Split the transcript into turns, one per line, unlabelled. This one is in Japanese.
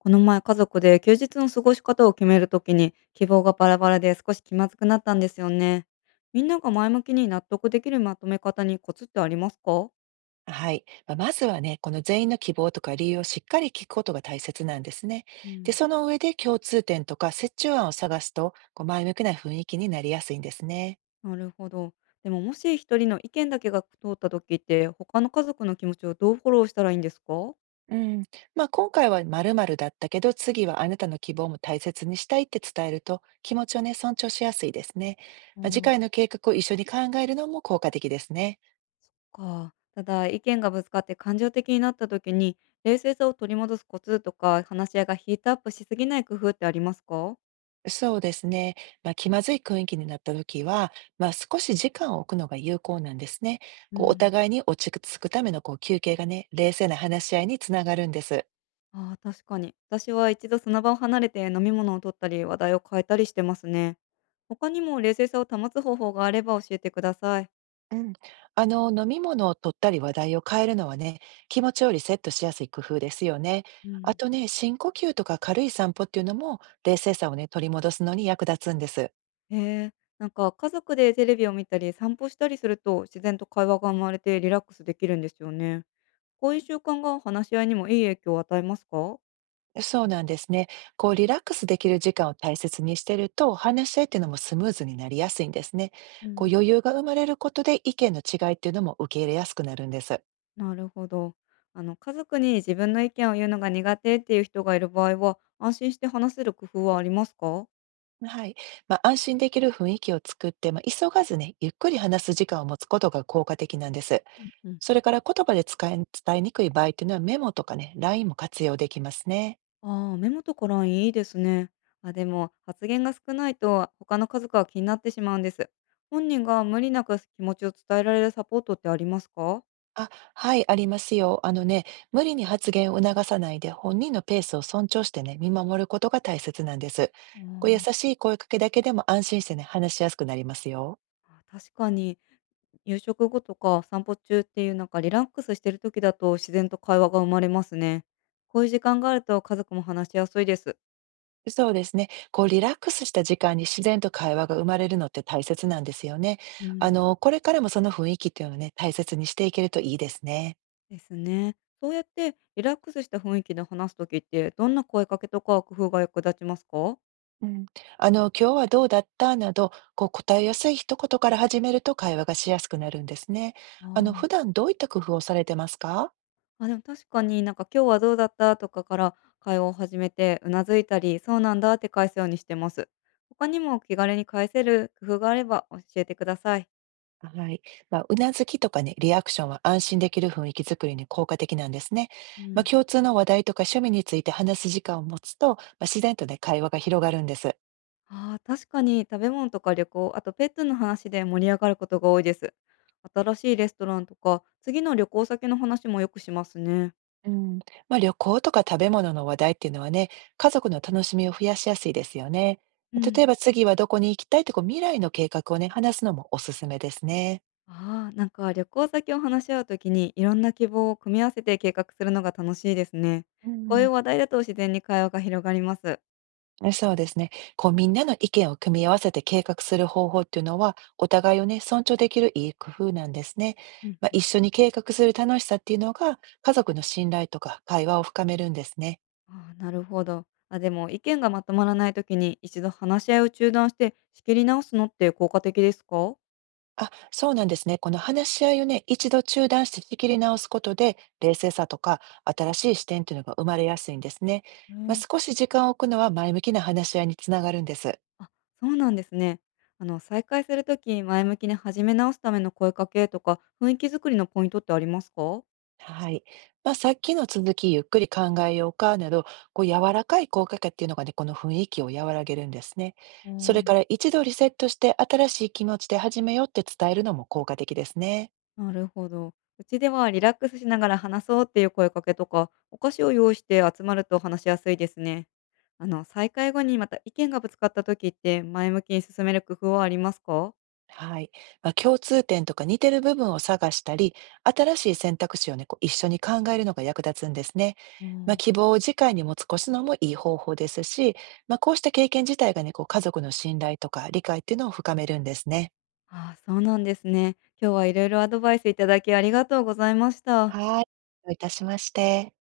この前家族で休日の過ごし方を決めるときに希望がバラバラで少し気まずくなったんですよね。みんなが前向きに納得できるまとめ方にコツってありますか？
はい。まずはね、この全員の希望とか理由をしっかり聞くことが大切なんですね。
う
で、
ん。
その上で共通点とか折衷案を探すと、こう前向きな雰囲気になりやすいんですね。
なるほど。でももし一人の意見だけが通ったときって他の家族の気持ちをどうフォローしたらいいんですか？
うん。今回は〇〇だったけど、次はあなたの希望も大切にしたいって伝えると、気持ちをね、尊重しやすいですね。
そ
次
ー。
回の計画を一緒に考えるのも効果的ですね。
そっか。ただ意見がぶつかって感情的になったときに冷静さを取り戻すコツとか話し合いがヒートアップしすぎない工夫ってありますか？
そうですね。気まずい雰囲気になった時は、少し時間を置くのが有効なんですね。
う
こうお
ん。
互いに落ち着くためのこう休憩がね、冷静な話し合いにつながるんです。
ああ、確かに。私は一度その場を離れて飲み物を取ったり、話題を変えたりしてますね。他にも冷静さを保つ方法があれば教えてください。
うん。飲み物を取ったり話題を変えるのはね、気持ちをリセットしやすい工夫ですよね。
う
あ
ん。
とね、深呼吸とか軽い散歩っていうのも、冷静さをね、取り戻すのに役立つんです。
へえ。なんか家族でテレビを見たり散歩したりすると自然と会話が生まれてリラックスできるんですよね。こういう習慣が話し合いにもいい影響を与えますか？
そうなんですね。こう、リラックスできる時間を大切にしてると、話し合いっていうのもスムーズになりやすいんですね。
う
こう、
ん。
余裕が生まれることで意見の違いっていうのも受け入れやすくなるんです。
なるほど。家族に自分の意見を言うのが苦手っていう人がいる場合は安心して話せる工夫はありますか？
はい。安心できる雰囲気を作って、急がずね、ゆっくり話す時間を持つことが効果的なんです。
うんうん。
それから言葉で使え、伝えにくい場合っていうのはメモとかね、LINE も活用できますね。
ああ、メモとかラインいいですね。あ、でも発言が少ないと他の家族が気になってしまうんです。本人が無理なく気持ちを伝えられるサポートってありますか？
あ、はい、ありますよ。あのね、無理に発言を促さないで本人のペースを尊重してね、見守ることが大切なんです。
あ
こう優
ー。
しい声かけだけでも安心してね、話しやすくなりますよ。
あ、確かに。夕食後とか散歩中っていうなんかリラックスしてる時だと自然と会話が生まれますね。こういう時間があると家族も話しやすいです。
そうですね。こうリラックスした時間に自然と会話が生まれるのって大切なんですよね。
うん。
これからもその雰囲気っていうのをね、大切にしていけるといいですね。
ですね。そうやってリラックスした雰囲気で話す時ってどんな声かけとか工夫が役立ちますか？
うん。今日はどうだったなど、こう答えやすい一言から始めると会話がしやすくなるんですね。普
あ。
段どういった工夫をされてますか？
あ、でも確かになんか今日はどうだったとかから会話を始めて、うなずいたり、そうなんだって返すようにしてます。他にも気軽に返せる工夫があれば教えてください。
はい。うなずきとかね、リアクションは安心できる雰囲気づくりに効果的なんですね。
うん。
共通の話題とか趣味について話す時間を持つと、自然とね、会話が広がるんです。
ああ、確かに食べ物とか旅行、あとペットの話で盛り上がることが多いです。新しいレストランとか、次の旅行先の話もよくしますね。
うん、旅行とか食べ物の話題っていうのはね、家族の楽しみを増やしやすいですよね。
うん。
例えば次はどこに行きたいとか未来の計画をね、話すのもおすすめですね。
ああ、なんか旅行先を話し合うときにいろんな希望を組み合わせて計画するのが楽しいですね。
う
こうい
ん、
う話題だと自然に会話が広がります。
そうですね。こう、みんなの意見を組み合わせて計画する方法っていうのは、お互いをね、尊重できるいい工夫なんですね。
うん。
一緒に計画する楽しさっていうのが、家族の信頼とか会話を深めるんですね。
ああ、なるほど。あ、でも意見がまとまらないときに一度話し合いを中断して仕切り直すのって効果的ですか？
あ、そうなんですね。この話し合いをね、一度中断して仕切り直すことで、冷静さとか新しい視点っていうのが生まれやすいんですね。
ね。
少し時間を置くのは前向きな話し合いにつながるんです。
あ、そうなんですね。再開するとき前向きに始め直すための声かけとか、雰囲気作りのポイントってありますか？
はい。さっきの続き、ゆっくり考えようかなど、こう柔らかい声かけっていうのがね、この雰囲気を和らげるんですね。
う
それ
ん。
から一度リセットして新しい気持ちで始めようって伝えるのも効果的ですね。
なるほど。うちではリラックスしながら話そうっていう声かけとか、お菓子を用意して集まると話しやすいですね。再開後にまた意見がぶつかった時って前向きに進める工夫はありますか？
はい。共通点とか似てる部分を探したり、新しい選択肢をね、こう一緒に考えるのが役立つんですね。
うん。
希望を次回に持ち越すのもいい方法ですし、こうした経験自体がね、こう家族の信頼とか理解っていうのを深めるんですね。
ああ、そうなんですね。今日は色々アドバイスいただきありがとうございました。
はい。どういたしまして。